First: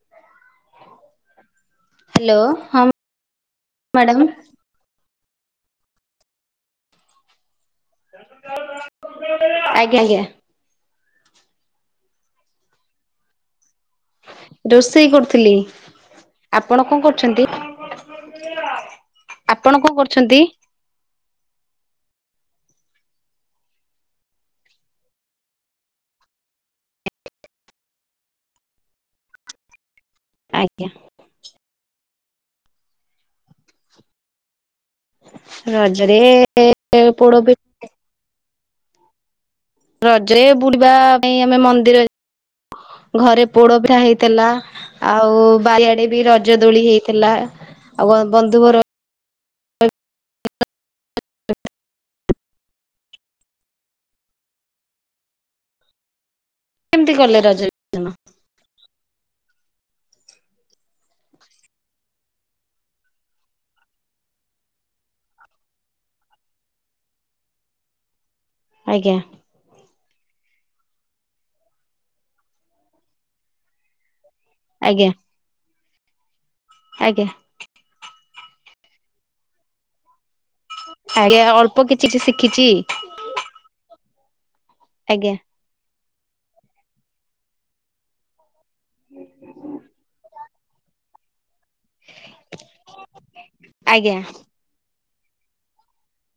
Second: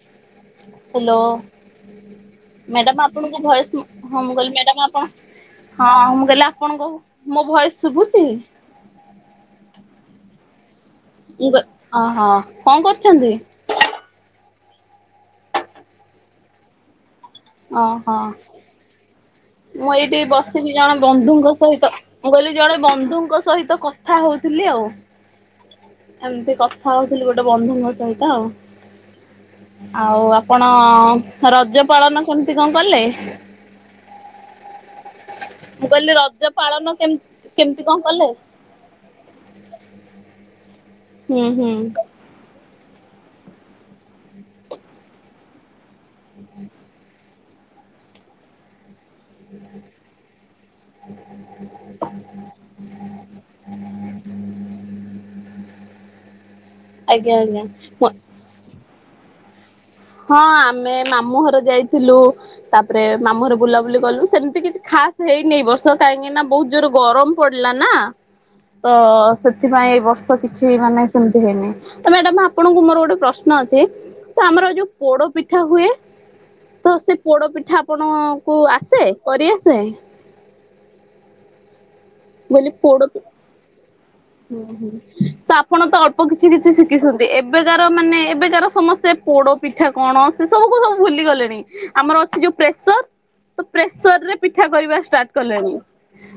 [inaudible] Hello hello ହଁ madam ଆପଣଙ୍କ voice madam ହଁ ମୁଁ କ- ମ୍ୟାଡାମ ଆପଣ ହଁ ମୁଁ କହିଲି ଆପଣଙ୍କ ମୋ ଭୟସ ଶୁଭୁଛି। ଆଞା ଆଞା। ଅହ କଣ କରୁଛନ୍ତି। ରୋଷେଇ କରୁଥିଲି ଆପଣ କଣ କରୁଚ ଓହୋ ଆପଣ କଣ ମୁଁ ଏଇଠି କରୁଛନ୍ତି? ବସିିଲି ଜଣେ ବନ୍ଧୁଙ୍କ ସହିତ ମୁଁ କହିଲି ଜଣେ ବନ୍ଧୁଙ୍କ ସହିତ କଥା ହଉଥିଲି ଆଉ। ଏମତି କଥା ହଉଥିଲି ଗୋଟେ ବନ୍ଧୁଙ୍କ ସହିତ ଆଉ ଆଉ ଆପଣ ଆଜ୍ଞା ରଜ ପାଳନ କେମିତି କଣ କଲେ। ମୁଁ କହିଲି ରଜରେ ରଜ ପାଳନ କେ ପୋଡ ପି କେମିତି କଣ କଲେ। ରଜରେ ବୁଡ଼ିବା ପାଇଁ ହୁଁ ଆମେ ହୁଁ ମନ୍ଦିର ଘରେ ପୋଡ଼ ପିଠା ହେଇଥିଲା ଆଉ ବାରିଆଡ଼୍ ବି ରଜ ଦୋଳି ହେଇଥିଲା। ଆଉ ବନ୍ଧୁବର [inaudible] କେମତି କଲେ ଆଜ୍ଞା ଆଜ୍ଞା। ରଜଜନ ହଁ ଆମେ ମାମୁଁ ଘର ଯାଇଥିଲୁ ତାପରେ ମାମୁଁ ଘର ବୁଲାବୁଲି କଲୁ ସେମିତି କିଛି ଖା ଖାସ୍ ହେଇନି ବର୍ଷା କାହିଁକି ନା ବହୁତ ଜୋର ଗରମ ପଡିଲା ନା। ତ ଆଜ୍ଞା ସେଥିପାଇଁ ଏଇ ବର୍ଷ। କିଛି ମାନେ ସେମିତି ହେଇନି ତ ମ୍ୟାଡମ୍ ଆପଣଙ୍କୁ ମୋର ଗୋଟେ ପ୍ରଶ୍ନ ଅଛି ଆମ ଆଜ୍ଞା ପୋଡ ପିଠା ହୁଏ। ତ ସେ ଆଜ୍ଞା ପୋଡ ପିଠା ଆପଣ କୁ ଆସେ କରିଆସେ। ଆଜ୍ଞା ଅଳ୍ପ କିଛି ଶିଖିଛି। କହିଲି ପୋଡ ପି ହୁଁ ହୁଁ ଆଜ୍ଞା। ତ ଆପଣ ତ ଅଳ୍ପ କିଛି କିଛି ଶିଖିଛନ୍ତି ଏବେକାର ମାନେ ଏବେକାର ସମସ୍ତେ ପୋଡ଼ ପିଠା କଣ ସେ ସବୁକୁ ସବୁ ଭୁଲି ଗଲେଣି। ଆମର ଅଛି ଯୋଉ ପ୍ରେସର ତ ଆଜ୍ଞା ପ୍ରେସର ରେ ପିଠା କରିବା ଷ୍ଟାର୍ଟ କଲେଣି।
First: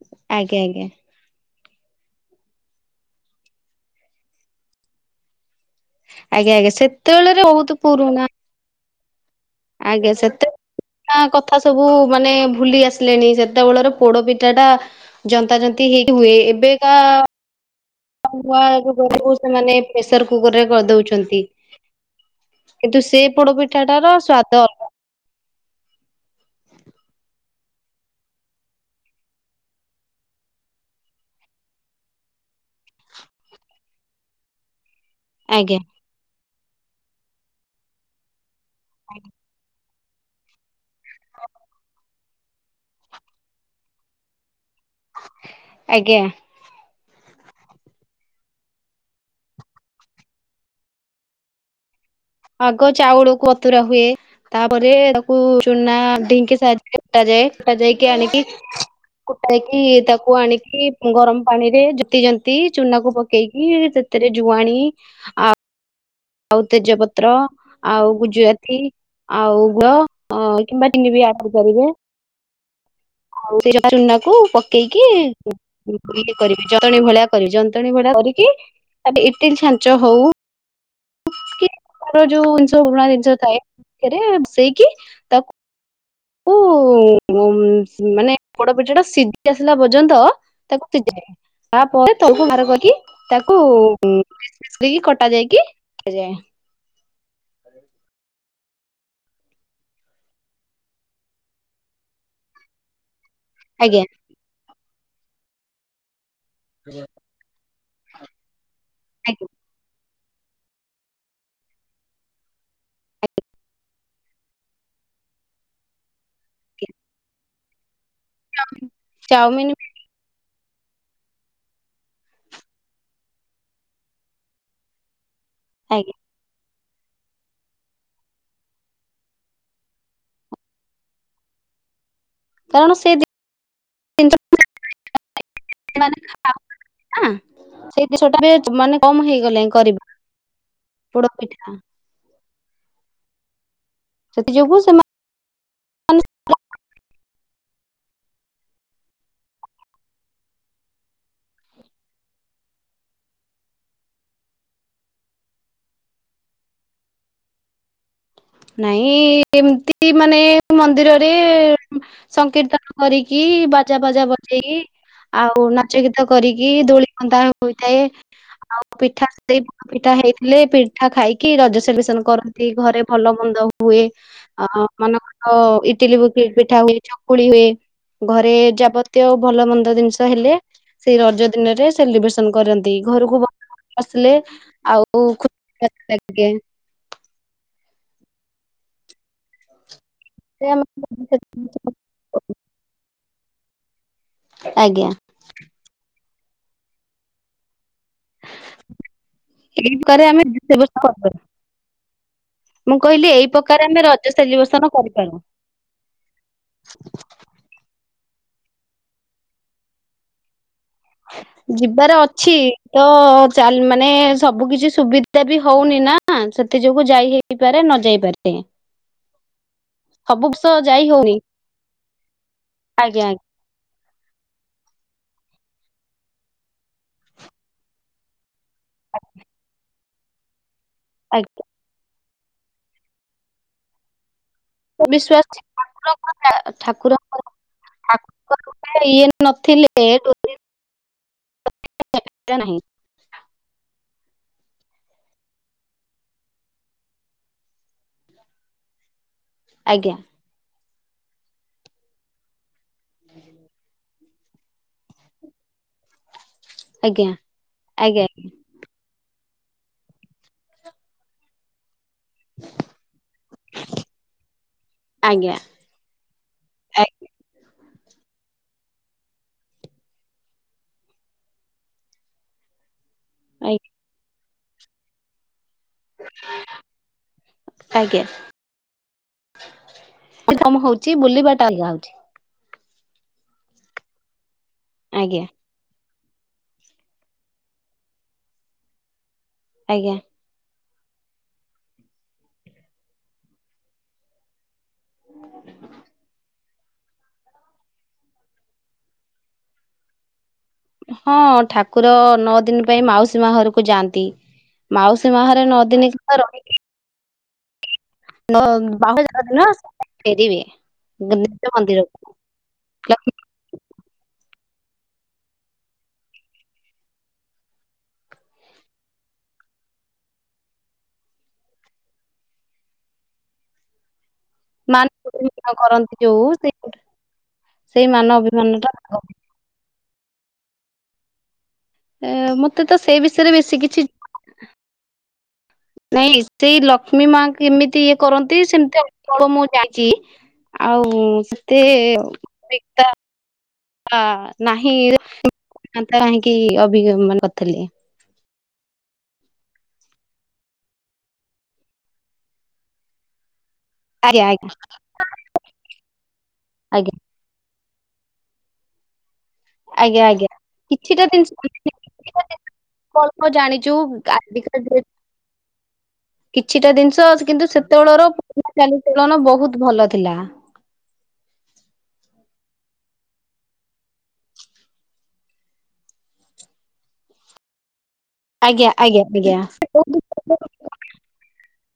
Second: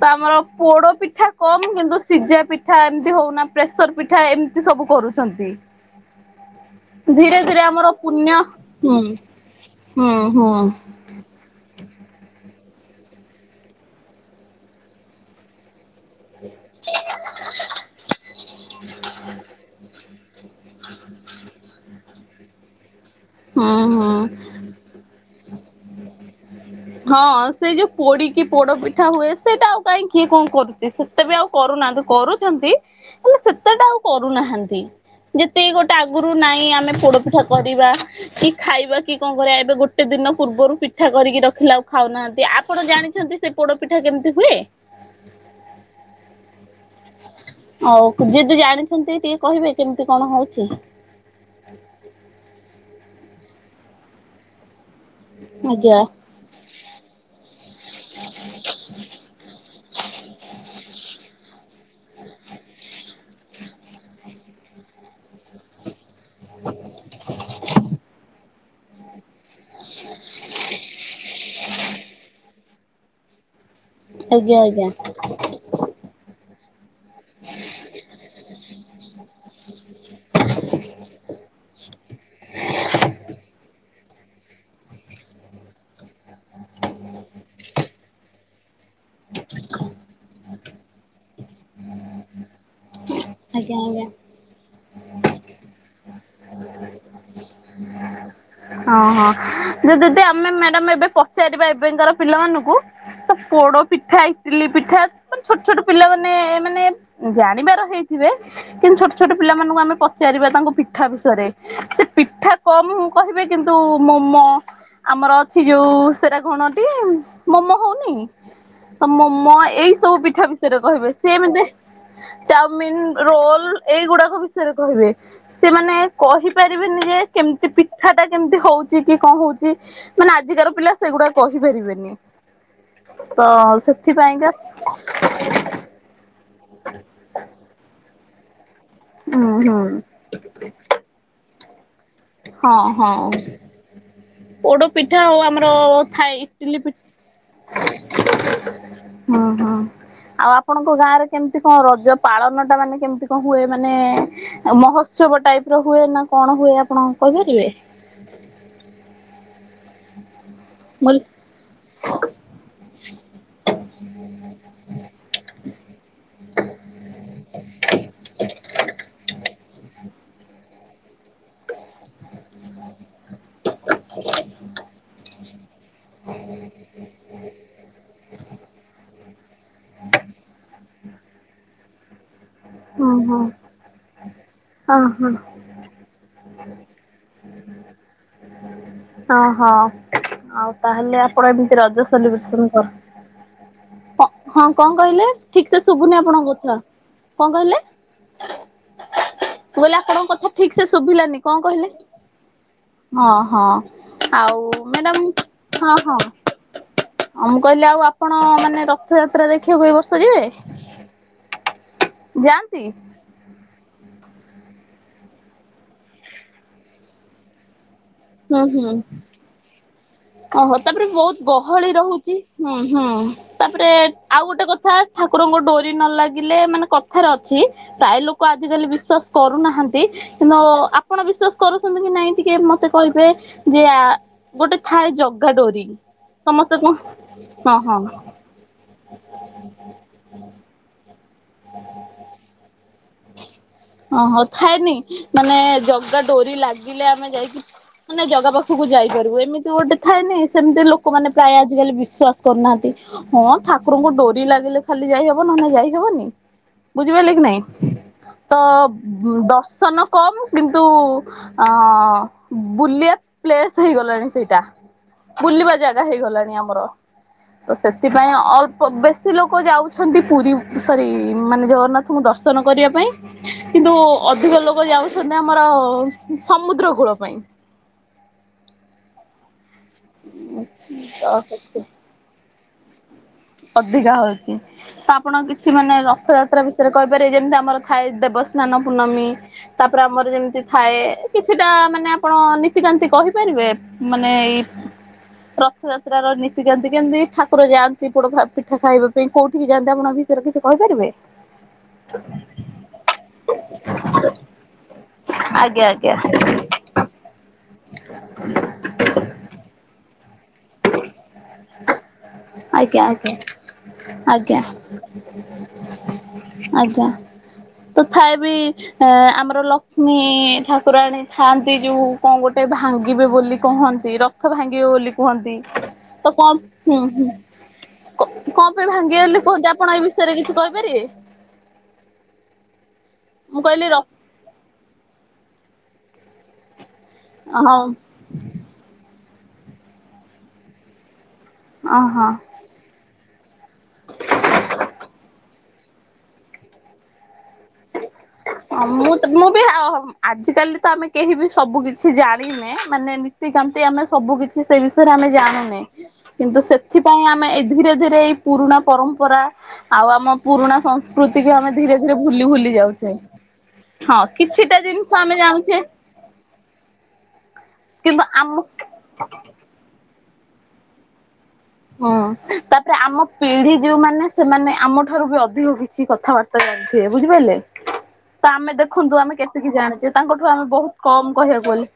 ତ ଆମର ଆଜ୍ଞା ଆଜ୍ଞା ଆଜ୍ଞା ପୋଡ ପିଠା କ କିନ୍ତୁ ସିଝା ପିଠା ଏମିତି ହଉନା ପ୍ରେସର ପିଠା ଏମିତି ସବୁ କରୁଛନ୍ତି। ଆଜ୍ଞା ଆଜ୍ଞା ଧୀରେ ସେତେବେଳରେ ଧୀରେ ବହୁତ ଆମର ପୁରୁଣା ପୁଣ୍ୟ ହୁଁ। ଆଜ୍ଞା ହୁଁ ସେତେ ହୁଁ କଥା ସବୁ ମାନେ ଭୁଲି ଆସିଲେଣି ସେତେବେଳେର ପୋଡ଼ପିଠା ଟା ଜନ୍ତା ଜ ହେଇ ହୁଏ ଏବେକା ନୂଆ ରୁଗରକୁ ସେମାନେ ପ୍ରେସର କୁକର ରେ କରିଦଉଛନ୍ତି। କିନ୍ତୁ ସେ ହୁଁ ପୋଡପିଠାଟାର ହୁଁ ସ୍ଵାଦ ଅଲଗା। [inaudible] ହଁ ସେ ଯୋଉ ପୋଡ଼ି କି ପୋଡ଼ ପିଠା ହୁଏ ସେଇଟା ଆଉ କାହିଁ କିଏ କଣ କରୁଛି ସେତେ ବି ଆଉ କରୁନାହାନ୍ତି। କରୁଛନ୍ତି ହେଲେ ସେତେଟା ଆଉ କରୁନାହାନ୍ତି। ଯେତକି ଆଜ୍ଞା ଗୋଟେ ଆଗରୁ ନାଇଁ ଆମେ ପୋଡ଼ପିଠା କରିବା। କି ଖାଇବା କି କଣ କରିବା ଏବେ ଗୋ ଗୋଟେ ଦିନ ପୂର୍ବରୁ ପିଠା କରିକି ରଖିଲା ଆଉ ଖାଉନାହାନ୍ତି ଆପଣ ଜାଣିଛନ୍ତି ସେ ପୋଡ ପିଠା କେମିତି ହୁଏ? ଆଜ୍ଞା। ଆଉ ଯିଏଦି ଜାଣିଛନ୍ତି ଟିକେ କହିବେ କେମିତି କଣ ହଉଛି? [inaudible] ଆଗ ଚାଉଳକୁ ବତୁରା ହୁଏ ତା ପରେ ପରେ ତାକୁ ଚୁନା ଆଜ୍ଞା। ଢିଙ୍କି ସାଏ ଫଟା ଯାଏ ଫଟା ଯାଇକି ଆଣିକି କୁଟା ହେଇକି ତାକୁ କୁ ଆଣିକି ଗରମ ପାଣି ରେ ଜୋତି ଜନ୍ତି ଚୁନାକୁ ପକେଇକି ସେଥିରେ ଜୁଆଣି ଆଉ ଆଉ ତେଜପତ୍ର ଆଉ ଜୁଆତି ଆଉ ଗୁଅ କିମ୍ବା ଚିନି ବି ଆଡ଼୍ କରିବେ। ହଉ ସେ [unintelligible] ଚୁନା କୁ ଆଜ୍ଞା ଆଜ୍ଞା ପକେଇକି ଇଏ କରିବି ଜନ୍ତଣୀ ଭଳିଆ କରିବି ଜନ୍ତଣୀ ଭଳିଆ କରି କି ତାରେ ଇଟିଲ ଛାଞ୍ଚ ହଉ ଯୋଉ ଜିନିଷ ପୁରୁଣା ଜିନିଷ ଥାଏ ସେଇକି ତାକୁ ଓ ଏଇ ମୁଁ। ଉ ମାନେ ପୋଡ ପିଠା ଟା ସିଝି ଆସିଲା ପର୍ଯ୍ୟନ୍ତ ତାକୁ ସିଝ ତାପରେ ତଳକୁ ବାହାର କରି ତାକୁ ଆଜ୍ଞା ଆଜ୍ଞା। ପିସ ପିସ କରି କଟା ଯାଇକି- [inaudible] [unintelligible] ଓହୋ ଯେ ଯଦି ଆମେ ମ୍ୟାଡାମ ଏବେ ପଚାରିବା ଏବେଙ୍କର ପିଲାମାନଙ୍କୁ ତ ପୋଡ ଆଜ୍ଞା ପିଠା ଇଟିଲି ପିଠା ଛୋଟ ଛୋଟ ପିଲା ମାନେ ମାନେ ଜାଣିବାର ହେଇଥିବେ କିନ୍ତୁ ଛୋଟ ଛୋଟ ଆଜ୍ଞା ପିଲାମାନଙ୍କୁ ଆମେ ପଚାରିବା ତାଙ୍କୁ ପିଠା ବି ସେ ପିଠା କମ୍ କହିବେ କିନ୍ତୁ ମୋମୋ ଆମର ଅଛି ଯୋଉ- ସେଟା କଣଟି ଆଜ୍ଞା ମୋମୋ ହଉନି ତ ମୋମୋ ଚାଉମିନ ଏଇ ସବୁ ପିଠା ବି ବିଷୟରେ କହିବେ ସିଏ ଏମ ଚାଉମିିନ ରୋଲ ଏଇଗୁଡାକ ବିଷୟରେ କହିବେ। ସେମାନେ- ଆଜ୍ଞା ପାରିବେନି ଯେ କେମତି ପିଠାଟା କେମିତି ହଉଛି କି କଣ ହଉଛି ମାନେ ଆଜିକାର ପିଲା ସେଗୁଡା କହିପାରିବେନି। କାରଣ ସେ ତ ଜିନିଷ ସେଥିପାଇଁକା ଆ ମାନେ ସେଇ ଜିନିଷ ଟା ବି ମାନେ କମ ହୁଁ ହେଇଗଲେଣି ହୁଁ କରିବା ପୋଡ ପିଠା ହଁ। ହଁ ହଁ। ସେଥି ଯୋଗୁ ପୋଡ଼ ସେମାନେ ପିଠା ଆଉ ଆମର ଥାଏ ଇଟିଲି ପି ହଁ ହୋ। ଆଉ ଆପଣଙ୍କ ଗାଁରେ କେମିତି କଣ ରଜ ପାଳନ ଟା ମାନେ କେମିତି କଣ ହୁଏ ମାନେ ମହ ଉତ୍ସବ ଟାଇପର ହୁଏ ନା କଣ ହୁଏ ଆପଣ କହିପାରିବେ? ନାଇଁ ଏମତି ମାନେ ମୁଁ କହିଲି ମନ୍ଦିରରେ ସଂକୀର୍ତ୍ତନ କରିକି ବାଜା ବାଜା ବଜେଇକି ଆଉ ନାଚ ଗୀତ କରିକି ଦୋଳି ନ୍ଦା ହୋଇଥାଏ ଆଉ ପିଠା ସେ ପିଠା ହେଇଥିଲେ ପେ ମିଠା ଖାଇକି ରଜ ସେଲିବେସନ କରନ୍ତି ଘରେ ଭଲ ମନ୍ଦ ହୁଏ ଅ ମନ ଅ ଇଟିଲି ପିଠା ହୁଏ ଚକୁଳି ହୁଏ ଘରେ ଯାବତୀୟ ଭଲ ମନ୍ଦ ଜିନିଷ ହେଲେ ସେଇ ରଜ ଦିନରେ ସେଲିବ୍ରେସ କରନ୍ତି ହଁ ଘରକୁ ହଁ ଆସିଲେ ଆଉ ଖୁସି [unintelligible] ହୁଁ। ଓହଁ ସେ ଆଉ ତାହେଲେ ଆମେ- ଆପଣ ଏମିତି ରଜ ସେଲିବ୍ରେସନ କର ହଁ କଣ ଆଜ୍ଞା କହିଲେ ଠିକ ସେ ଶୁଭୁନି ଆପଣ ଙ୍କ କଥା କଣ କହିଲେ? ଏଇ ମୁଁ କହିଲି ପ୍ରକାରେ ଆପଣଙ୍କ ଆମେ କଥା ଠିକ ସେ ସେଲିବ୍ରେସନ କରିପାରୁ। ଶୁଭିଲାନି କଣ କହିଲେ ମୁଁ କହିଲି ହଁ ଏଇ ହଁ ପ୍ରକାର ଆମେ ରଜ ଆଉ ସେଲିବ୍ରେସନ କରିପାରୁ। ମ୍ୟାଡମ ହଁ ହଁ ମୁଁ କହିଲି ଆଉ ଆପଣ ମାନେ ରଥଯାତ୍ରା ଦେଖିବାକୁ ଏ ବର୍ଷ ଯିବେ? ଯିବାର ଅଛି ଯାଆନ୍ତି? ତ ଚା ମା ମାନେ ସବୁ କିଛି ସୁବିଧା ବି ହଉନି ନା ସେଥି ଯୋଗୁ ଯାଇ ହେଇପାରେ ନ ହୁଁ ହୁଁ। ହବ। ଓହୋ ତାପରେ ବହୁତ ଗହଳି ରହୁଛି ହୁଁ ହୁଁ ଆଜ୍ଞା ତାପରେ ଆଉ ଗୋଟେ କଥା ଠାକୁ କୁରଙ୍କ ଡୋରି ନ ଲାଗିଲେ ମାନେ କଥାରେ ଅଛି ପ୍ରାୟ ଲୋକ ଆଜିିକାଲି ବିଶ୍ଵାସ କରୁନାହାନ୍ତି। କିନ୍ତୁ ଆପଣ ବିଶ୍ଵାସ ଆଜ୍ଞା କରୁଛନ୍ତି କି ନାଇଁ ଟିକେ ମତେ କହିବେ ଯେ ଆ ଗୋଟେ ଥାଏ ବିଶ୍ୱାସ ଜଗା ଡୋରି ଠାକୁରଙ୍କ ସମସ୍ତେ କୁହ ଠାକୁରଙ୍କ ହଁ ହଁ। ଠାକୁରଙ୍କ ଇଏ ନଥିଲେଁ [unintelligible] ଓହୋ ଥାଏନି ମାନେ ଜଗା ଡୋରି ଲାଗିଲେ ଆମେ ଯାଇକି ମାନେ ଜାଗା ପାଖକୁ ଯାଇପାରିବୁ ଏମିତି ଗୋଟେ ଆଜ୍ଞା ଥାଏନି ସେମିତି ଲୋକ ଲୋକ ମାନେ ପ୍ରାୟ ଆଜିକାଲି ବିଶ୍ଵାସ କରୁନାହାନ୍ତି ହଁ ଠାକୁରଙ୍କୁ ଡରି ଲାଗିଲେ ଖାଲି ଯାଇହବ ନହେଲେ ଯାଇହବ। ହନି ଆଜ୍ଞା ବୁଝିପାରିଲେ କି ନାଇଁ? ଆଜ୍ଞା ଆଞା। ତ ଦର୍ଶନ କମ୍ କିନ୍ତୁ ଅ ବୁଲିବା ପ୍ଲେସ୍ ହେଇଗଲାଣି ସେଇଟା ଆଜ୍ଞା ବୁଲିବା ଜାଗା ହେଇଗଲାଣି ଆମର ସେଥିପାଇଁ ଅଳ୍ପ ବେଶୀ ଲୋକ ଯାଉଛନ୍ତି ପୁରୀ ସରି ମାନେ ଜଗନ୍ନାଥଙ୍କୁ ଦର୍ଶ କରିବା ପାଇଁ ଆଜ୍ଞା କିନ୍ତୁ ଅଧିକ ଲୋକ ଯାଉଛନ୍ତି ଆ ଆର ସମୁଦ୍ର କୁଳ ପାଇଁ ସେ ତମ ହଉଛି ତ ବୁଲିବାଟା ସେଥି ଅଲ୍ଗା ହଉଛି। ଅଧିକା ହଉଛି ତ ଆପଣ ଆଜ୍ଞା କିଛି ମାନେ ରଥଯାତ୍ରା ବିଷୟରେ କହିପାରିବ ଯେମିତି ଆମର ଥାଏ। ଦେବସ୍ନାନ ପୂର୍ଣ୍ଣମୀ ତାପରେ ଆଜ୍ଞା ଆମର ଯେମିତି ଥାଏ କିଛିଟା ମାନେ ଆପଣ ନୀତିକାକାନ୍ତି କହିପାରିବେ ମାନେ ଏଇ ରଥଯାତ୍ରା ର ନିତିକାନ୍ତି କେମିତି ଠାକୁର ଯାଆନ୍ତି। ପୋଡ଼ ପି ପିଠା ଖାଇବା ପାଇଁ କୋଉଠିକି ଯାଆନ୍ତି ଆପଣ ବିଷୟରେ କିଛି କହିପାରିବେ ହଁ ଠାକୁର ନଅ ଦିନ ପାଇଁ ମାଉସୀ ମା ଘରକୁ ଯାଆନ୍ତି। ମାଉସୀ ମା ଘରେ ଆଜ୍ଞା ନଅ ଦିନୀ ଆଜ୍ଞା କାଳ ରହିକି ନଅ ବାହୁଡ଼ା ଦିନ ଫେରିବେ ନିଜ ମନ୍ଦିରକୁ ଆଜ୍ଞା ଆଜ୍ଞା ଆଜ୍ଞା। ଆଜ୍ଞା। ତଥାପି ବି ଆମର ଲକ୍ଷ୍ମୀ ଠାକୁରାଣୀ ଥାଆନ୍ତି ଯୋଉ କଣ ଗୋଟେ ଭାଙ୍ଗିବେ ବୋଲି କହନ୍ତି ରଥ ଭାଙ୍ଗିବେ ବୋଲି କୁହନ୍ତି। ମାନ କରନ୍ତି ତ ଯୋଉ କଣ ସେଇ ହୁଁ ହୁଁ ସେଇ କ ମାନ କଣ ଅଭିମାନ ପାଇଁ ଟା ଭାଙ୍ଗିଗଲେ କୁହନ୍ତି ଆପଣ ଏ ବିଷ ଶୟରେ କିଛି କହିପାରିବେ? ଏ ମତେ ତ ସେଇ ବିଷୟରେ ମୁଁ ବେଶୀ କହିଲି ର କିଛି ନାଇଁ ସେଇ ଲକ୍ଷ୍ମୀ ମା ହଁ କେମିତି ଇଏ କରନ୍ତି ସେମିତି ଆଉ। ମୁଁ ଜଣିଛି ଆଉ ସେତେ ଓହୋ। ହ ନାହିଁ କାହିଁକି ଅଭିଜ୍ଞ ମାନ କରିଥିଲେ ହ ମୁଁ ତ ମୁଁ ବି ଆଜିକାଲି ତ ଆମେ କେହି ବି ସବୁ କିଛି ଜାଣିନେ ମାନେ ନୀତିକାମ ଆମେ ସବୁ ଆଜ୍ଞା କିଛି ଆଜ୍ଞା ସେ ବିଷୟରେ ଆମେ ଜାଣିନେ କିନ୍ତୁ ଆଜ୍ଞା ସେଥିପାଇଁ ଆମେ ଧୀରେ ଧୀରେ ଏଇ ପୁରୁଣା ପରମ୍ପରା ଆଉ ଆଜ୍ଞା ଆମ ଆଜ୍ଞା ପୁରୁଣା କିଛିଟା ସଂସ୍କୃତିକୁ ଆମେ ଧୀରେ ଧୀରେ ଜିନିଷ ଭୁଲି ଭୁଲି ଯାଉଛେ ଅଳ୍ପ ଜାଣିଛୁ ହଁ କିଛିଟା ଆଜିକା ଜିନିଷ ଆମେ ଜାଣୁଛେ କିଛିଟା ଜିନିଷ ଆ କିନ୍ତୁ କିନ୍ତୁ ସେତେବେଳର ଆମ ଚାଲିଚଳନ ବହୁତ ଭଲ ଥିଲା। ହୁଁ ତାପରେ ଆମ ପିଢି ଯୋଉମାନେ ସେମାନେ ଆମ ଠାରୁ ବି ଅଧିକ କିଛି କଥାବାର୍ତ୍ତା ଯ ବୁଝିପାରିଲେ? ତ ଆମେ ଆଜ୍ଞା ଆଜ୍ଞା ଦେଖନ୍ତୁ ଆମେ ଆଜ୍ଞା କେତିକି ଜାଣିଛେ ତାଙ୍କଠୁ ଆମେ ବହୁତ କମ କହିବାକୁ ଗଲେ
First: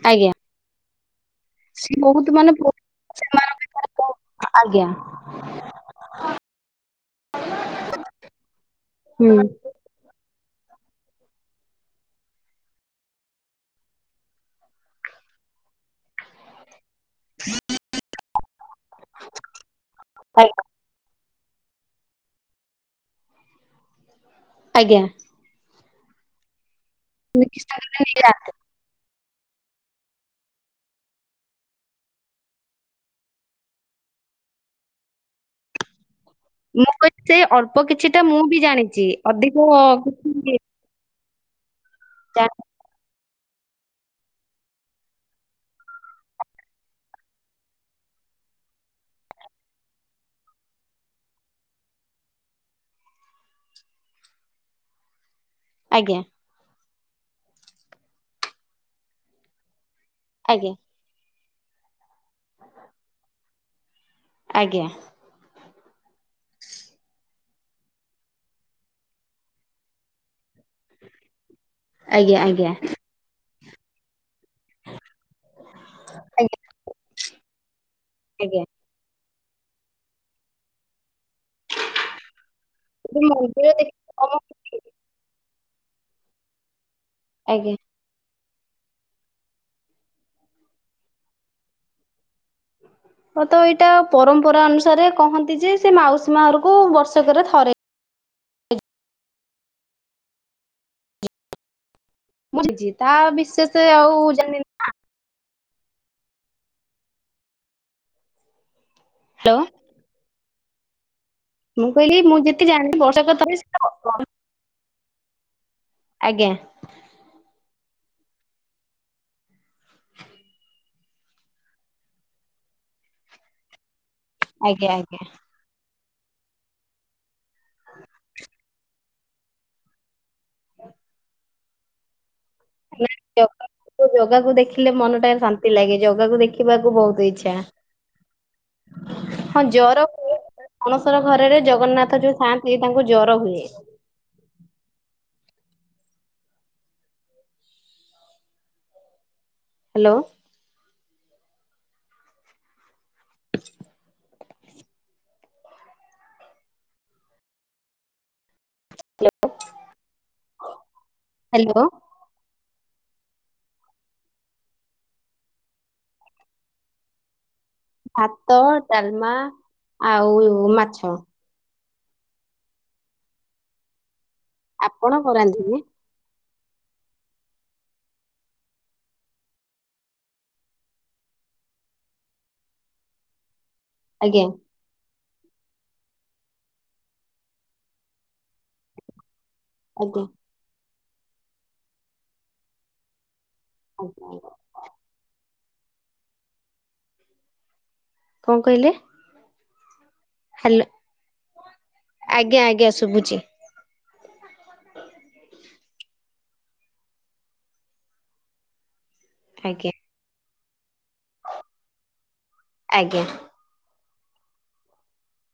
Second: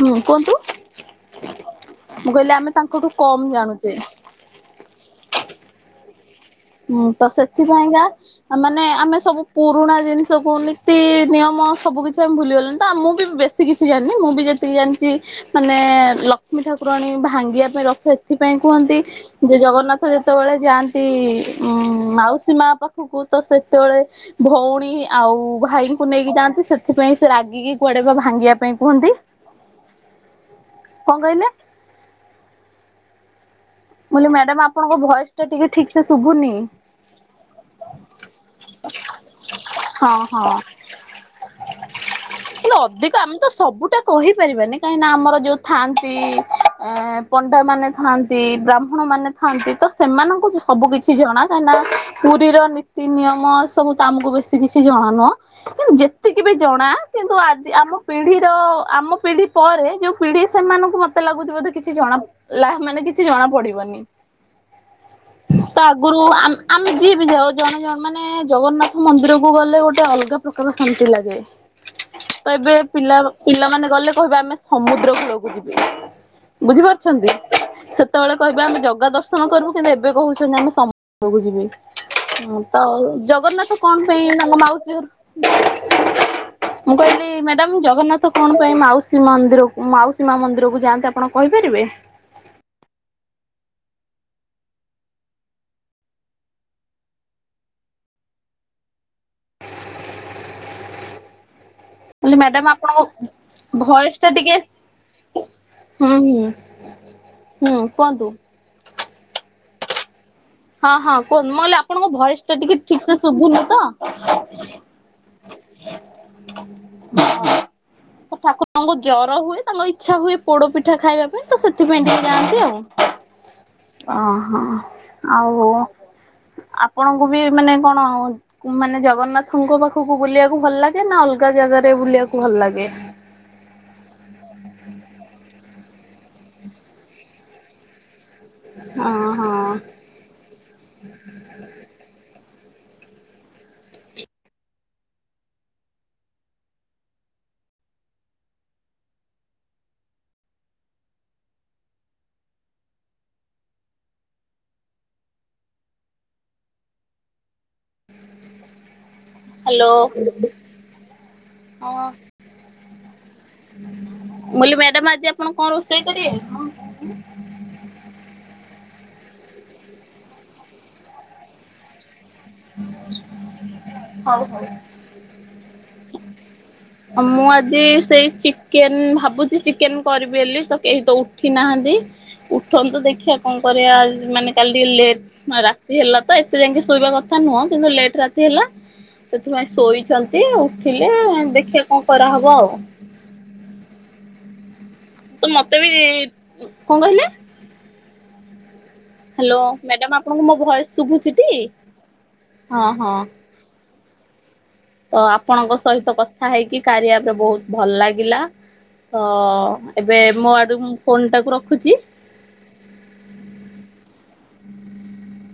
ହୁଁ ଆଜ୍ଞା କୁହନ୍ତୁ ବହୁତ ମୁଁ ମାନେ କହିଲେ ଆମେ ତାଙ୍କଠୁ କମ୍ ଜାଣୁ ଆଜ୍ଞା। ହୁଁ ତ ସେଥିପାଇଁକା ମାନେ ଆମେ ହୁଁ ସବୁ ପୁରୁଣା ଜିନିଷ ସବୁ ନୀତି ନିୟମ ସବୁ କିଛି ଆମେ ଭୁଲିଗଲେଣି ତ ଆଉ ମୁଁ ବି ବେଶୀ କିଛି ଜାଣିନି ମୁଁ ବି ଯେତିକି ଜାଣିଛି ମାନେ ଲକ୍ଷ୍ମୀ ଠା କୁରାଣୀ ଭାଙ୍ଗିବା ପାଇଁ ରଥ ଏଥିପାଇଁ କୁହନ୍ତି ଯେ ଜଗନ୍ନାଥ ଯେତେବେଳେ ଆଜ୍ଞା ଯାଆନ୍ତି ଉଁ ମାଉସୀ ମା ପାଖକୁ ତ ସେତେବେଳେ ଭଉଣୀ ଆଜ୍ଞା ଆଉ ଭାଇ କୁ ନେଇକି ଯାଆନ୍ତି ସେଥିପାଇଁ ସେ ରାଗିକି କୁଆଡ଼େ ବା ସେଇଆ ଭାଙ୍ଗିବା ପାଇଁ କୁହନ୍ତି। କଣ କହିଲେ? ମୁ କହିଲି ମ୍ୟାଡାମ ଆପଣଙ୍କ ଭଏସ ଟା ଟିକେ ଠିକ ସେ ଶୁଭୁନି ମୁଁ କିହିଲି ଅଳ୍ପ କିଛି ଟା ମୁଁ ବି ଜାଣିଛି ଅଧିକ ହଁ ହଁ କିଛି ଅଧିକ ଆମେ ତ ସବୁଟା କହିପାରିବାନି କାହିଁକିନା ଆମର ଯେଉଁ ଥାଆନ୍ତି ପଣ୍ଡାମାନେ ଥାଆନ୍ତି ବ୍ରାହ୍ମଣମାନେ ଥାଆନ୍ତି ତ ସେମାନଙ୍କୁ ସବୁ କିିଛି ଜଣା କାହିଁକିନା ପୁରୀର ନୀତି ନିୟମ ସେ ସବୁ ତ ଆମକୁ ବେଶୀ କିଛି ଜଣାନୁହ କିନ୍ତୁ ଆଜ୍ଞା ଯେତିକି ବି ଜଣା କିନ୍ତୁ ଆଜି ଆମ ପିଢିର ଆମ ପିଢି ପରେ ଯୋଉ ପିଢି ଆଜ୍ଞା ସେମାନଙ୍କୁ ମତେ ଲାଗୁଛି ବୋଧେ କିଛି ଜଣା ମାନେ କିଛି ଜଣା ପଡିବନି। ଆଜ୍ଞା। ତ ଆଗରୁ ଆ-ଆମେ ଯିଏ ବି ଯାଉ ଜଣେ ଜଣ ମାନେ ଜଗନ୍ନାଥ ମନ୍ଦିରକୁ ଗଲେ ଗୋଟେ ଅଲଗା ପ୍ରକାର ଶାନ୍ତି ଲାଗେ ଆଜ୍ଞା ତ ଆଜ୍ଞା ଏବେ ପିଲା ପିଲାମାନେ ଗଲେ କହିଵେ ଆମେ ସମୁଦ୍ର କୂଳକୁ ଯିବି ବୁଝିପାରୁଛନ୍ତି ସେତେବେଳେ କହିବେ ଆଜ୍ଞା ଆମେ ଜଗା ଦର୍ଶନ କରିବୁ କିନ୍ତୁ ଏବେ କହୁଛନ୍ତି ଆମେ ସମୂ କୁ ଯିବି ତ ମନ୍ଦିର ଜଗନ୍ନାଥ ଦେଖି କଣ ପାଇଁ ତାଙ୍କ ମାଉସୀ ଘରକୁ ମୁଁ କହିଲି ଆଜ୍ଞା ମ୍ୟାଡାମ ଜଗନ୍ନାଥ କଣ ପାଇଁ ମାଉସୀ ମନ୍ଦିରକୁ ମାଉସୀ ମା ମନ୍ଦିରକୁ ଯାଆନ୍ତି ଆପଣ କହିପାରିବେ? ମ ତ ଏଇଟା ପରମ୍ପରା ଅନୁସାରେ କହନ୍ତି ଯେ ସେ ମାଉସୀ ମା ଘରକୁ ବର୍ଷକରେ ଥରେ କହିଲି ମ୍ୟାଡାମ ବୁଝିଚି ତା ଆପଣଙ୍କ ବିଶେଷ ଆଉ ଭଏସ ଟା ଟିକେ ଜାଣିନି ହୁଁ ହୁଁ ହୁଁ କୁହନ୍ତୁ। ହ୍ୟାଲୋ। ହଁ ହଁ କୁହନ୍ତ ମୁଁ କହିଲି ଆପଣଙ୍କ ମୁଁ ଭଏସଟା ଯେତେ ଟିକେ ଜାଣିଲି ଠିକ ସେ ବର୍ଷକ ଥରେ ଶୁଭୁନି ତ। ସେଟା ଆଜ୍ଞା। ଠାକୁରଙ୍କୁ ଜର ହୁଏ ତାଙ୍କ ଇଛା ହୁଏ ପୋଡ ପିଠା ଖାଇବା ପାଇଁ ତ ସେଥିପାଇଁ ଟିକେ ଯାଆନ୍ତି ଆଉ। ଓ ହୋ। ଆଜ୍ଞା ଆଜ୍ଞା। ଆପଣଙ୍କୁ ବି ମାନେ କଣ ମାନେ ଜଗନ୍ନାଥଙ୍କ ପାଖକୁ ବୁଲିବାକୁ ଭଲ ଲାଗେ ନା ଅଲଗା ଜାଗାରେ ବୁଲିବାକୁ? ଭଲ ଲାଗେ? ନା ଜଗାକୁ ଦେଖିଲେ ମନ ଟା ଶାନ୍ତି ସି ଲାଗେ ଜଗାକୁ ଦେଖିବାକୁ ବହୁତ ଇଚ୍ଛା। ଓହୋ। ହଁ ଜର ଅଣସର ଘରରେ ଜଗନ୍ନାଥ ଯୋଉ ଖାନ୍ତି ସେ ତାଙ୍କୁ ଜର ହୁଏ। ହ୍ୟାଲୋ। ହ୍ୟାଲୋ ହ୍ୟାଲୋ ହଁ। ମୁ କହିଲି ମ୍ୟାଡାମ ଆଜି ଆପଣ କଣ ରୋଷେଇ କରିବେ? ଭାତ ଡାଲମା ଆଉ ମାଛ। ହଉ ହଉ। ଆପଣ କଣ ରାନ୍ଧିବେ ଆଉ ମୁଁ ଆଜି ସେଇ ଚିକେନ ଭାବୁଛି ଚିକେନ କରିବି ବୋଲି ତ କେହି ତ ଉଠି ନା ହାନ୍ତି ଉଠନ୍ତୁ ଦେଖିବା କଣ ଆଜ୍ଞା ମାନେ କାଲି ଟିକେ ଲେଟ୍ ରାତି ହେଲା ତ ଏତେ ଯାଇକି ଶୋଇବା କଥା ନୁହଁ କିନ୍ତୁ ଲେଟ୍ ରାତି ହେଲା ସେଥିପାଇଁ ଆଜ୍ଞା। ଶୋଇଛନ୍ତି ଆଉ ଥିଲେ ଆଉ ଦେଖିବା କଣ କରାହବ ଆଉ। ଆଜ୍ଞା। ତ ମତେ ବି କଣ କହିଲେ? କଣ କହିଲେ? ହ୍ୟାଲ ମ୍ୟାଡାମ ଆପଣଙ୍କ ମୋ ହ୍ୟାଲୋ ଭୟସ ଶୁଭୁଛିଟି ଆଜ୍ଞା ହଁ ଆଜ୍ଞା ହଁ ଶୁଭୁଛି ତ ଆପଣଙ୍କ ସହିତ କଥା ହେଇକି କାରିୟାପରେ ବହୁତ ଭଲ ଲାଗିଲା। ଆଜ୍ଞା ହଁ ଏବେ ମୋ ଆଡୁ ମୁଁ ଫୋନ୍ ଟାକୁ ରଖୁଛି। ଆଜ୍ଞା। [inaudible]